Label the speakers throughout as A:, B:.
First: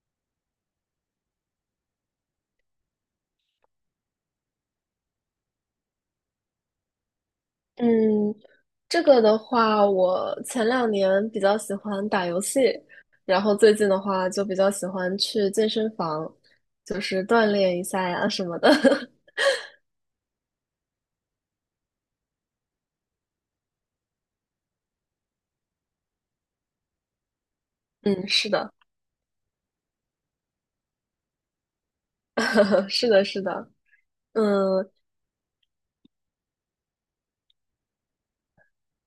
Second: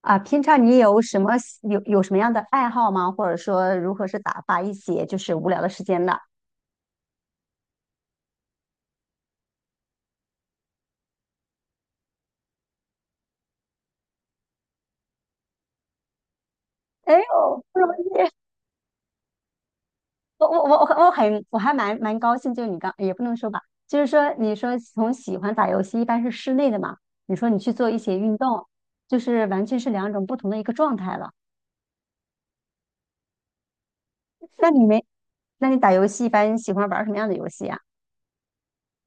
A: 啊，平常你有什么喜有有什么样的爱好吗？或者说如何是打发一些无聊的时间的？
B: 嗯，这个的话，我前两年比较喜欢打游戏，然后最近的话就比较喜欢去健身房，就
A: 哎呦，
B: 是锻炼
A: 不
B: 一
A: 容
B: 下呀
A: 易！
B: 什么的。
A: 我还蛮高兴，就是你刚也不能说吧，就是说你说从喜欢打游戏一般是室内的嘛，你说你去做一些
B: 嗯，
A: 运
B: 是
A: 动，
B: 的。
A: 就是完全是两种不同的一个状态了。
B: 是的，是的。
A: 那你
B: 嗯，
A: 没，那你打游戏一般喜欢玩什么样的游戏啊？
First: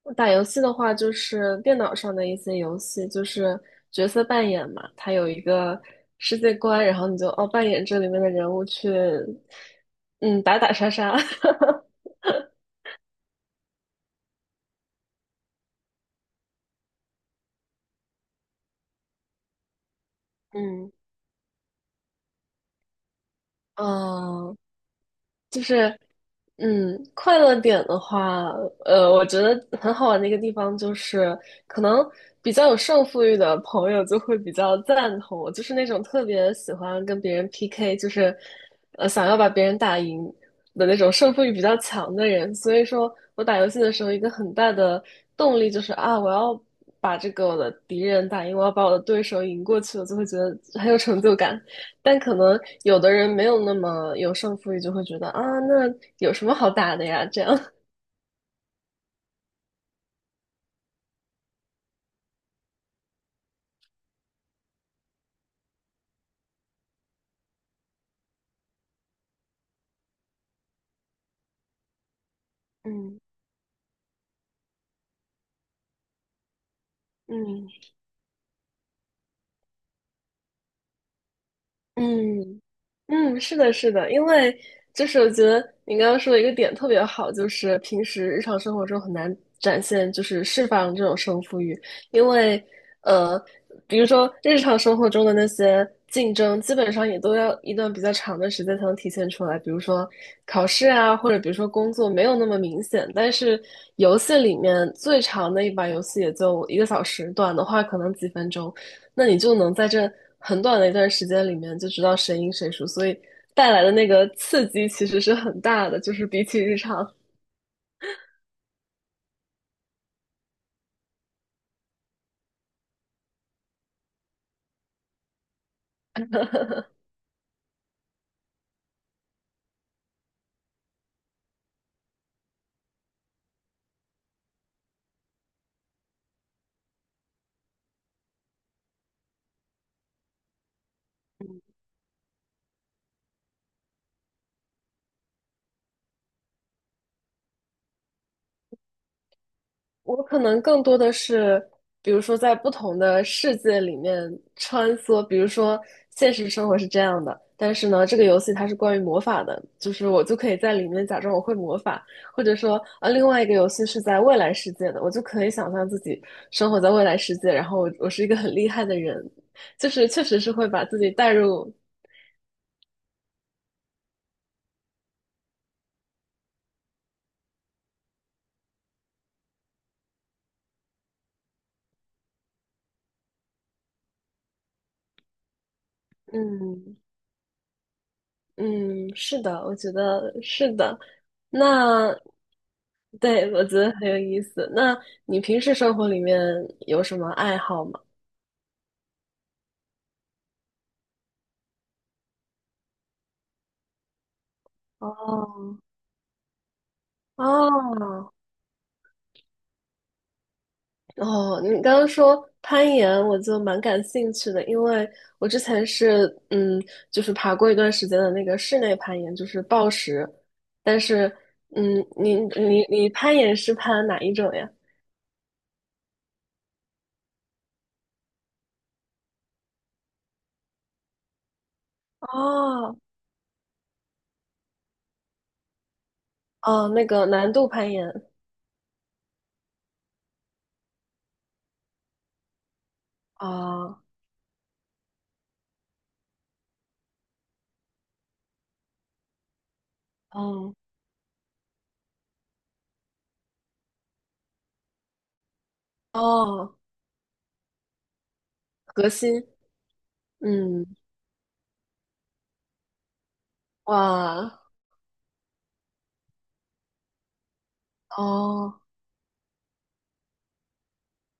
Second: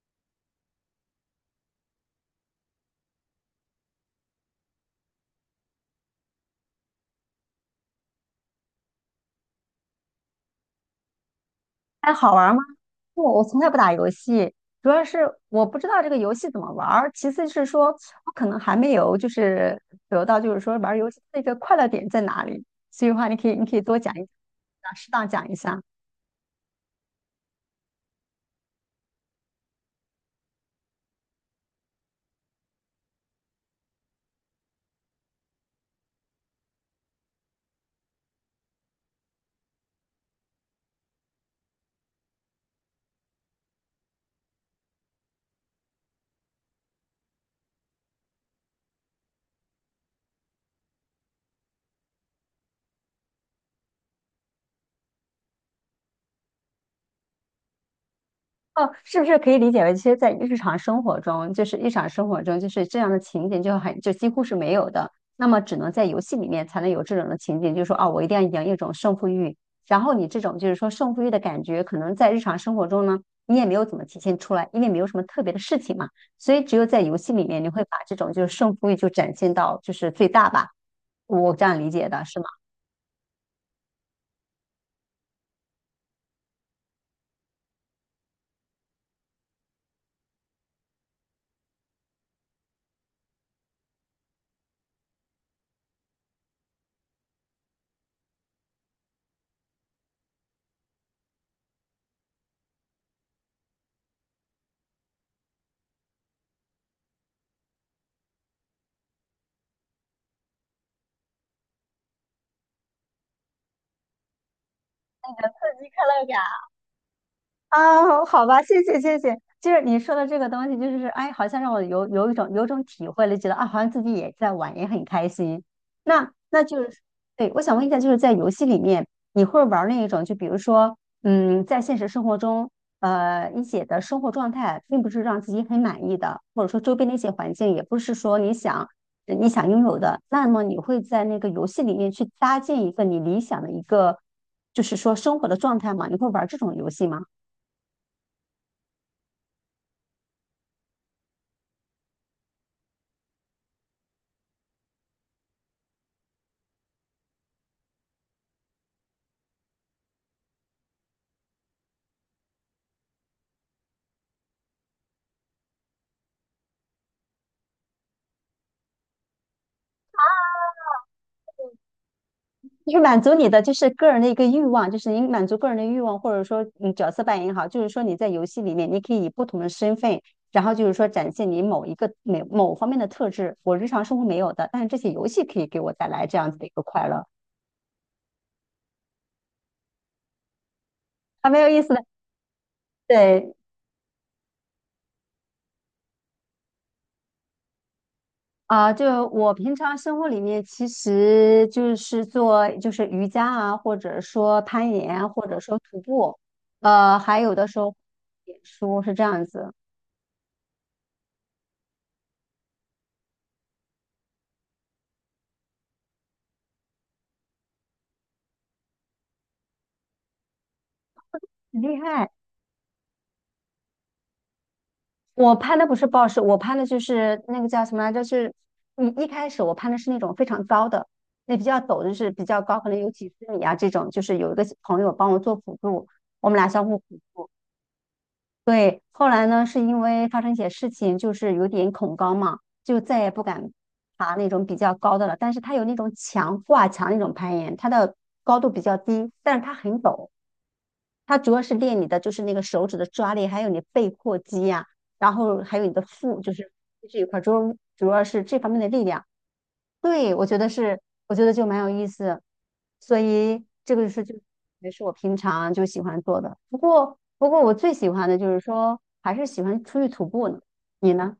B: 我打游戏的话，就是电脑上的一些游戏，就是角色扮演嘛，它有一个世界观，然后你就扮演这里面的人物去，嗯，打打杀杀。
A: 还好玩吗？不，我从来不打游戏，主要是我不知道这个游戏怎么玩儿，其次是说我可能还没有得到就是说玩
B: 嗯。
A: 儿游戏的一个快乐点在哪里，所以的话你可以多讲一
B: 嗯。
A: 讲，适当讲一
B: 就
A: 下。
B: 是。嗯，快乐点的话，我觉得很好玩的一个地方就是，可能比较有胜负欲的朋友就会比较赞同我，就是那种特别喜欢跟别人 PK，就是，想要把别人打赢的那种胜负欲比较强的人。所以说我打游戏的时候，一个很大的动力就是啊，我要把这个我的敌人打赢，我要把我的对手赢过去，我就会觉得很有成就感。但可能有的人没有那么有胜负欲，就会觉得啊，那有什么好打的呀？这样。
A: 哦，是不是可以理解为，其实，在日常生活中，就是这样的情景就很就几乎是没有的。那么，只能在游戏里面才能有这种的情景，就是说啊，我一定要赢一种胜负欲。然后你这种就是说胜负欲的感觉，可能在日常生活中呢，
B: 嗯
A: 你也没有怎么体现出来，因为没有什么特别的事情嘛。所以，只有在游戏里面，你
B: 嗯。
A: 会把这种就是胜负欲就展现到就是最大吧。我这样理解的是吗？
B: 嗯嗯，是的，是的，因为就是我觉得你刚刚说的一个点特别好，就是平时日常生活中很难展现，就是释放这种胜负欲，因为呃，比如说日常生活中的那些竞争，基本上也都要一段比较长的时间才能体现出来，比如说考试啊，或者比如说工作没有那么明显，但是游戏里面最长的一把游戏也就一个小时，短的话可能几分钟。那你就能在这很短的一段时间里面就知道谁赢谁输，所以带来的那个刺激其实是很大的。就是比起日常，
A: 啊，好吧，谢谢谢谢。就是你说的这个东西，就是哎，好像让我有一种体会了，觉得啊，好像自己也在玩，也很开心。那那就是，对，我想问一下，就是在游戏里面，你会玩那一种，就比如说，嗯，在现实生活中，你写的生活状态并不是让自己很满意的，或者说周边的一些环境也不是说你想拥有的，那么你会在那个游戏里面去搭建一个你理想的一个，就是说生活的状态吗？你会玩这种游戏吗？
B: 我可能更多的是，比如说在不同的世界里面穿梭，比如说现实生活是这样的，但是呢，这个游戏它是关于魔法的，就是我就可以在里面假装我会魔法，或者说啊，另外一个游戏是在未来世界的，我就可以想象自己生活在未来世界，然后我是一个很厉害的人。就是确实是会把自己带入。
A: 就是满足你的就是个人的一个欲望，就是你满足个人的欲望，或者说你角色扮演也好，就是说你在游戏里面，你可以以不同的身份，然后就是说展现你某一个某某方面的特质，我日常生活没有的，但是这些游戏可以给我带来这样子的一个
B: 嗯
A: 快乐，
B: 嗯。是的，我觉得是的。
A: 还蛮有意思的。
B: 那对，
A: 对
B: 我觉得很有意思。那你平时生活里面有什么爱好吗？
A: 啊，就我平常生活里面，其实就是做就是瑜伽啊，或者说攀岩啊或者说
B: 哦
A: 徒步，还有的时候
B: 哦
A: 写书是这样子，
B: 哦。你刚刚说攀岩，我就蛮感兴趣的，因为我之前是就是爬过一段时间的那个室内攀岩，就是抱石。但是
A: 很
B: 嗯，
A: 厉害。
B: 你你攀岩是攀哪一种呀？
A: 我攀的不是 b o 我攀的就是那个叫什么来着？就是，你一开始我攀的是那种非常高的，那比较陡，就是比较高，可
B: 哦
A: 能有几十米啊这种。就是有一个朋友帮我做辅助，我们俩相
B: 哦，
A: 互
B: 那
A: 辅
B: 个
A: 助。
B: 难度攀岩。
A: 对，后来呢，是因为发生一些事情，就是有点恐高嘛，就再也不敢
B: 哦
A: 爬那种比较高的了。但是它有那种墙挂墙那种攀岩，它的高度比较低，但是它很陡。
B: 哦
A: 它主要是练你的就是那个手指的抓力，还有你背阔肌呀、然后还有你的腹，就是
B: 哦。
A: 这一块儿，主要是这方面的力
B: 核
A: 量。
B: 心。
A: 对，我觉得
B: 嗯。
A: 是，我觉得就蛮有意思，所以这个是就
B: 哇。
A: 也是我平常就喜欢做的。不过,我最喜欢的就是
B: 哦。
A: 说，还是喜欢出去徒步呢。你呢？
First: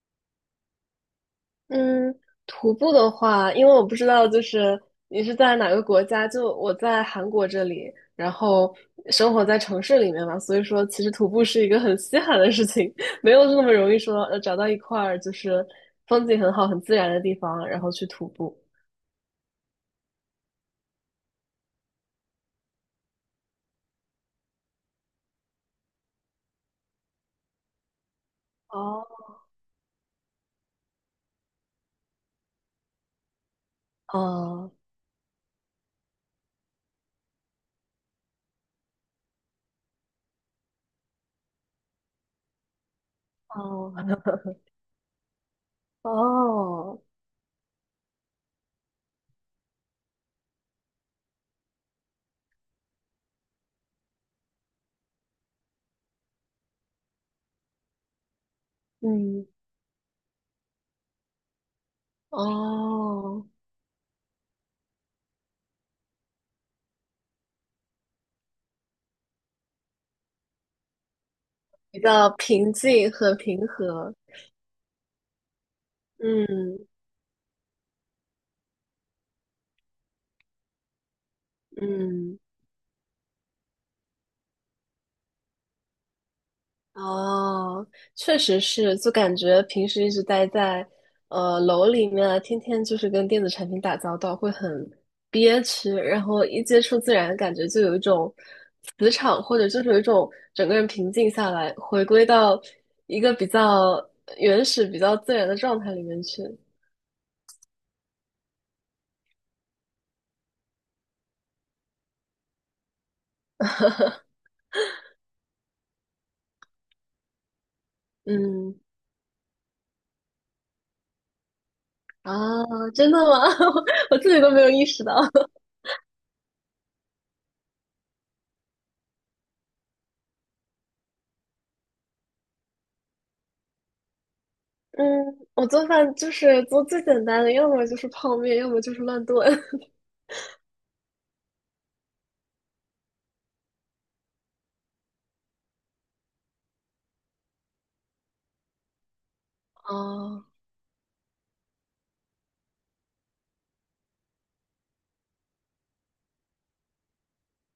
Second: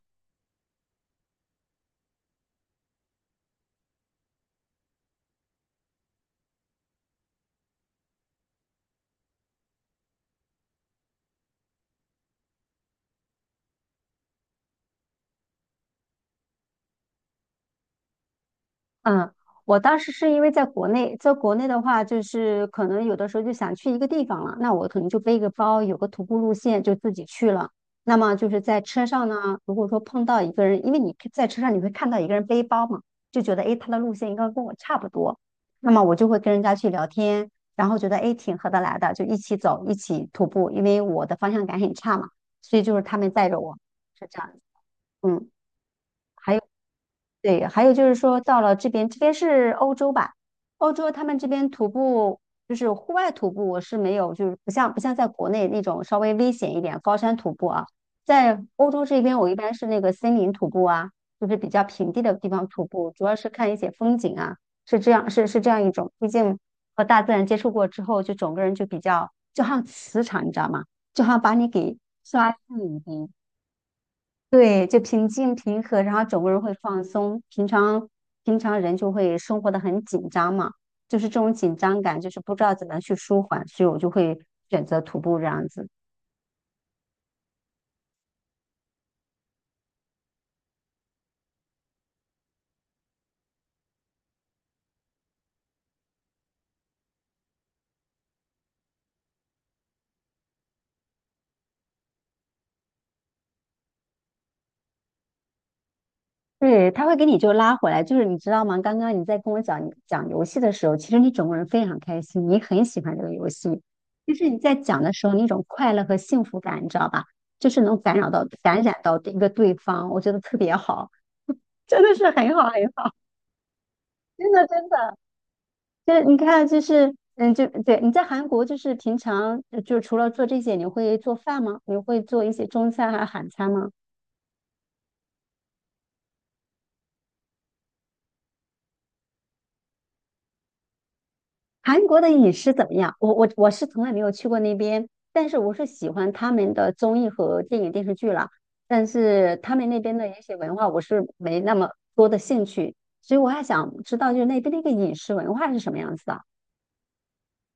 B: 嗯，徒步的话，因为我不知道，就是你是在哪个国家，就我在韩国这里，然后生活在城市里面嘛，所以说其实徒步是一个很稀罕的事情，没有那么容易说找到一块儿就是风景很好、很自然的地方，然后去徒步。
A: 嗯，我当时是因为在国内，在国内的话，就是可能有的时候就想去一个地方了，那我可能就背个包，有个徒步路线就自己去了。那么就是在车
B: 哦。
A: 上呢，如果说碰到一个人，因为你在车上你会看到一个人背包嘛，就觉得诶，他的路线应该跟
B: 哦。
A: 我差不多，那么我就会跟人家去聊天，然后觉得诶挺合得来的，就一起走，一起徒步，因为我的方向感很差嘛，所以就是他们带着我，
B: 哦。
A: 是这样子嗯，还有。
B: 哦。
A: 对，还有就是说到了这边，这边是欧洲吧？欧洲他们这边徒步就是户外徒步我是没有，就是不像在国内那种稍微危险一点高山徒步啊，在欧洲这边
B: 嗯。
A: 我一般是那个森林徒步啊，就是比较平地的地方徒步，主要
B: 哦。
A: 是看一些风景啊，是这样是是这样一种。毕竟和大自然接触过之后，就整个人就比较就好像磁场，你知道吗？就好像把你给
B: 比较
A: 刷
B: 平
A: 新一
B: 静
A: 遍，
B: 和平和。
A: 对，就平静平和，然后整个人会
B: 嗯
A: 放松。平常人就会生活的很紧张嘛，就是这种紧张感，就
B: 嗯。
A: 是不知道怎么去舒缓，所以我就会选择徒步这样子。
B: 哦，确实是，就感觉平时一直待在楼里面啊天天就是跟电子产品打交道，会很憋屈，然后一接触自然，感觉就有一种磁场，或者就是有一种整个人平静下来，回归到一个比较原始、比较自然的状态里面去。
A: 对，他会给你就拉回来，就是你知道吗？刚刚你在跟我讲游戏的时候，其实你整个人非常开心，你很喜欢这个游戏。就是你在讲的时候那种快乐和幸福感，你知道吧？就是能感染到
B: 嗯。
A: 感染到一个对方，我觉得特别好，真的是
B: 啊，
A: 很好很
B: 真
A: 好，
B: 的吗？我自己
A: 真
B: 都没
A: 的
B: 有意
A: 真
B: 识到。
A: 的。就是你看，就是嗯，就对你在韩国，就是平常就除了做这些，你会做饭吗？你会做一些中餐还是韩餐吗？
B: 嗯，我做饭就是做最简单的，要么就是泡面，要么就是乱炖。
A: 韩国的饮食怎么样？我是从来没有去过那边，但是我是喜欢他们的综艺和电影电视剧了，但是他们那边的一
B: 哦。
A: 些文化，我是没那么多的兴趣，所以我还想知道，就是那边的一个饮食文化是什么样子的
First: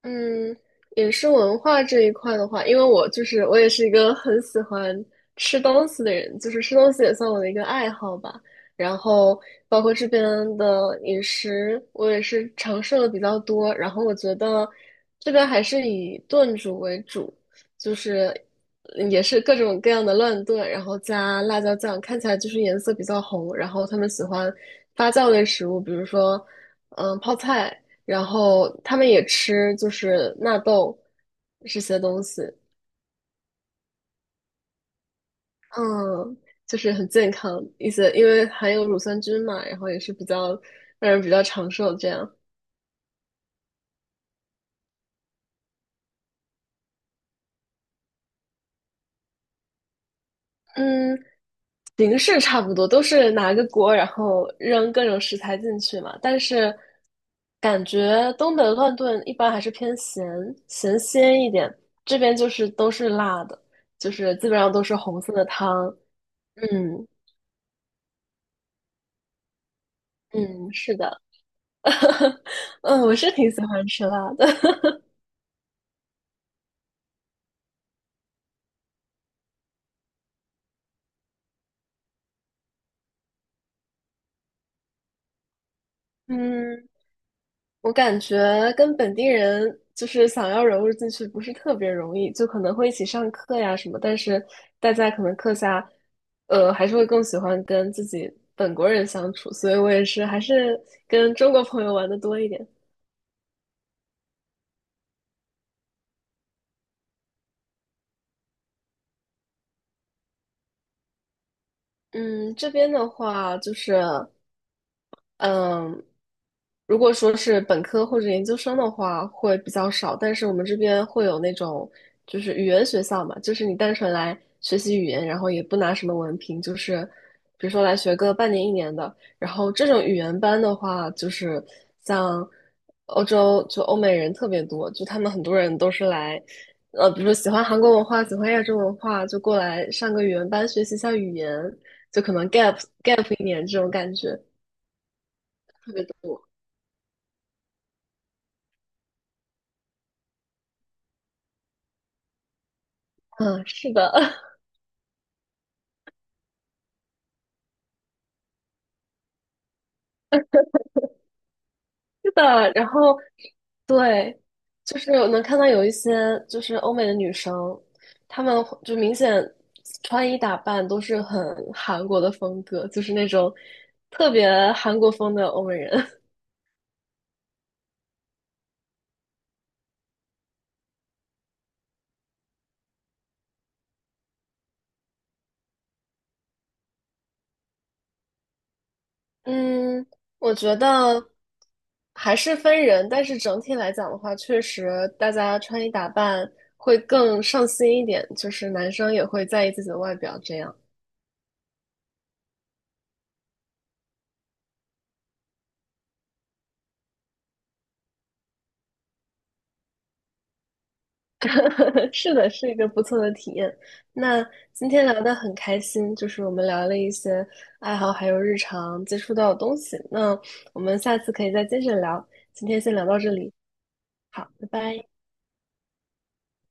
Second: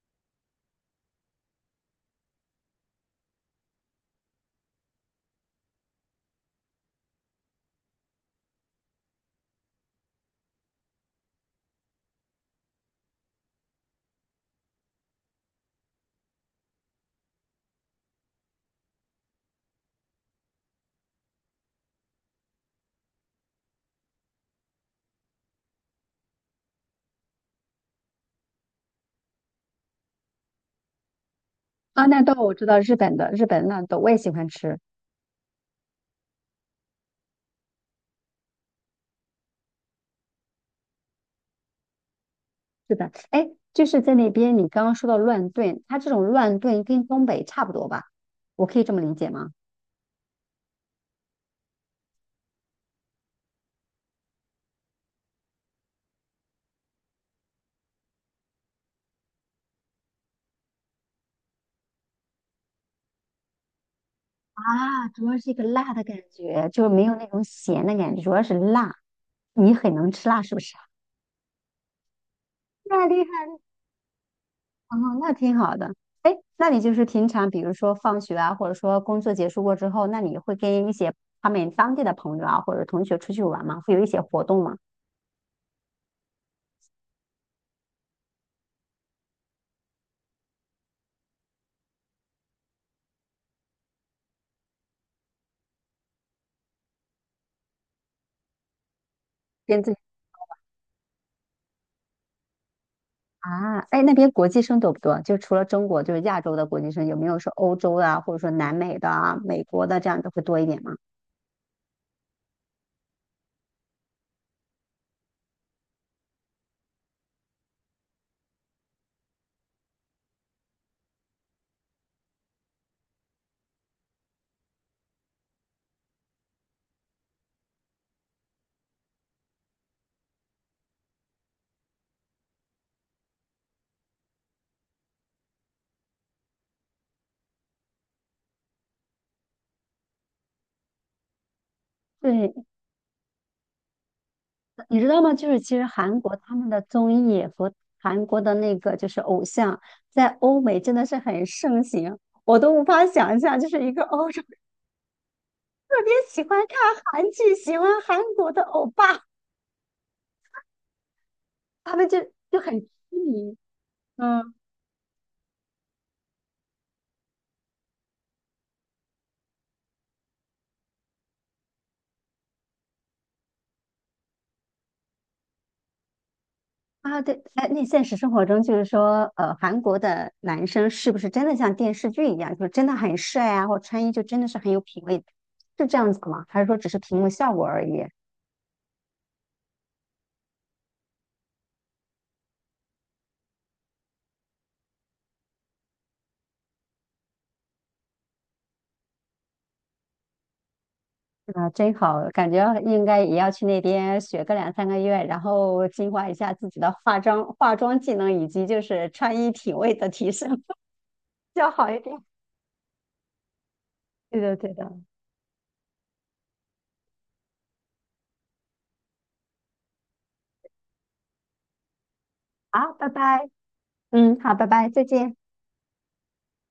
B: 嗯，饮食文化这一块的话，因为我就是我也是一个很喜欢吃东西的人，就是吃东西也算我的一个爱好吧。然后包括这边的饮食，我也是尝试了比较多。然后我觉得这边还是以炖煮为主，就是也是各种各样的乱炖，然后加辣椒酱，看起来就是颜色比较红。然后他们喜欢发酵类食物，比如说泡菜。然后他们也吃就是纳豆这些
A: 啊？那
B: 东
A: 豆
B: 西，
A: 我知道，日本的纳豆我也喜欢吃。
B: 嗯，就是很健康一些，因为含有乳酸菌嘛，然后也是比较让人比较长寿这样。
A: 是的，哎，就是在那边，你刚刚说到乱炖，它这种乱炖跟东北差不多吧？我可以这么理解吗？
B: 嗯，形式差不多，都是拿个锅，然后扔各种食材进去嘛。但是感觉东北乱炖一般还是偏咸，咸鲜一点，这边就是都是辣的，就是基本上都是
A: 啊，
B: 红
A: 主
B: 色
A: 要
B: 的
A: 是一个辣
B: 汤。
A: 的感觉，就没
B: 嗯
A: 有那种咸的感觉，主要是辣。你很能吃辣是不
B: 嗯，
A: 是？
B: 是的。嗯，
A: 那
B: 我
A: 厉
B: 是挺
A: 害
B: 喜欢吃辣的。
A: 哦，那挺好的。哎，那你就是平常，比如说放学啊，或者说工作结束过之后，那你会跟一些他们当地的朋友啊，或者同学出去玩吗？会有一些活动吗？
B: 嗯，我感觉跟本地人就是想要融入进去不是特别容易，就可能会一起上课呀什么，但是大家可能课下，还是会更喜欢跟自己本国人相处，所以
A: 跟
B: 我
A: 自己
B: 也是还是跟中国朋友玩的多一点。
A: 啊，哎，那边国际生多不多？就除了中国，就是亚洲的国际生，有没有说欧洲的啊、或者说南美的啊、美国的这样的会多一点吗？
B: 嗯，这边的话就是。嗯，如果说是本科或者研究生的话，会比较少，但是我们这边会有那种就是语言学校嘛，就是你单纯来学习语言，然后也不拿什么文凭，就是比如说来学个半年一年的。然后这种语言班的话，就是像欧洲就欧美人特别多，就他们很多人都是来，比如说喜欢韩国文化，喜欢亚洲文化，就过来上个语言班学习一下语言，就可能
A: 对，
B: gap 一年这种感觉
A: 你知道吗？就是其实
B: 特别
A: 韩国
B: 多。
A: 他们的综艺和韩国的那个就是偶像，在欧美真的是很盛行，我都无法想象，
B: 嗯，
A: 就是一
B: 是
A: 个
B: 的，
A: 欧洲特 别喜欢看韩剧，喜欢韩国的欧巴，他们就
B: 是
A: 就
B: 的。
A: 很
B: 然
A: 痴
B: 后，
A: 迷。
B: 对，
A: 嗯。
B: 就是我能看到有一些就是欧美的女生，她们会就明显穿衣打扮都是很韩国的风格，就是那种特别韩国风的欧美人。
A: 啊，对，哎，那现实生活中就是说，韩国的男生是不是真的像电视剧一样，就是真的很帅啊，或穿衣就真的是很有品味，是这样子吗？还是说只是屏幕效果而已？
B: 嗯，我觉得还是分人，但是整体来讲的话，确实大家穿衣打扮会更上心一点，就是男生也会在意自己的外表这样。
A: 啊，真好，感觉应该也要去那边学个两三个月，然后进化一下自己的化妆技能，以及就是穿衣品味的提升，比较好一 点。
B: 是的，是一个不错的体验。
A: 对
B: 那
A: 的，对的。
B: 今天聊得很开心，就是我们聊了一些爱好，还有日常接触到的东西。那我们下次可以再接着聊。今天
A: 好，
B: 先聊
A: 拜
B: 到这
A: 拜。
B: 里，
A: 嗯，
B: 好，
A: 好，拜
B: 拜
A: 拜，再
B: 拜。
A: 见。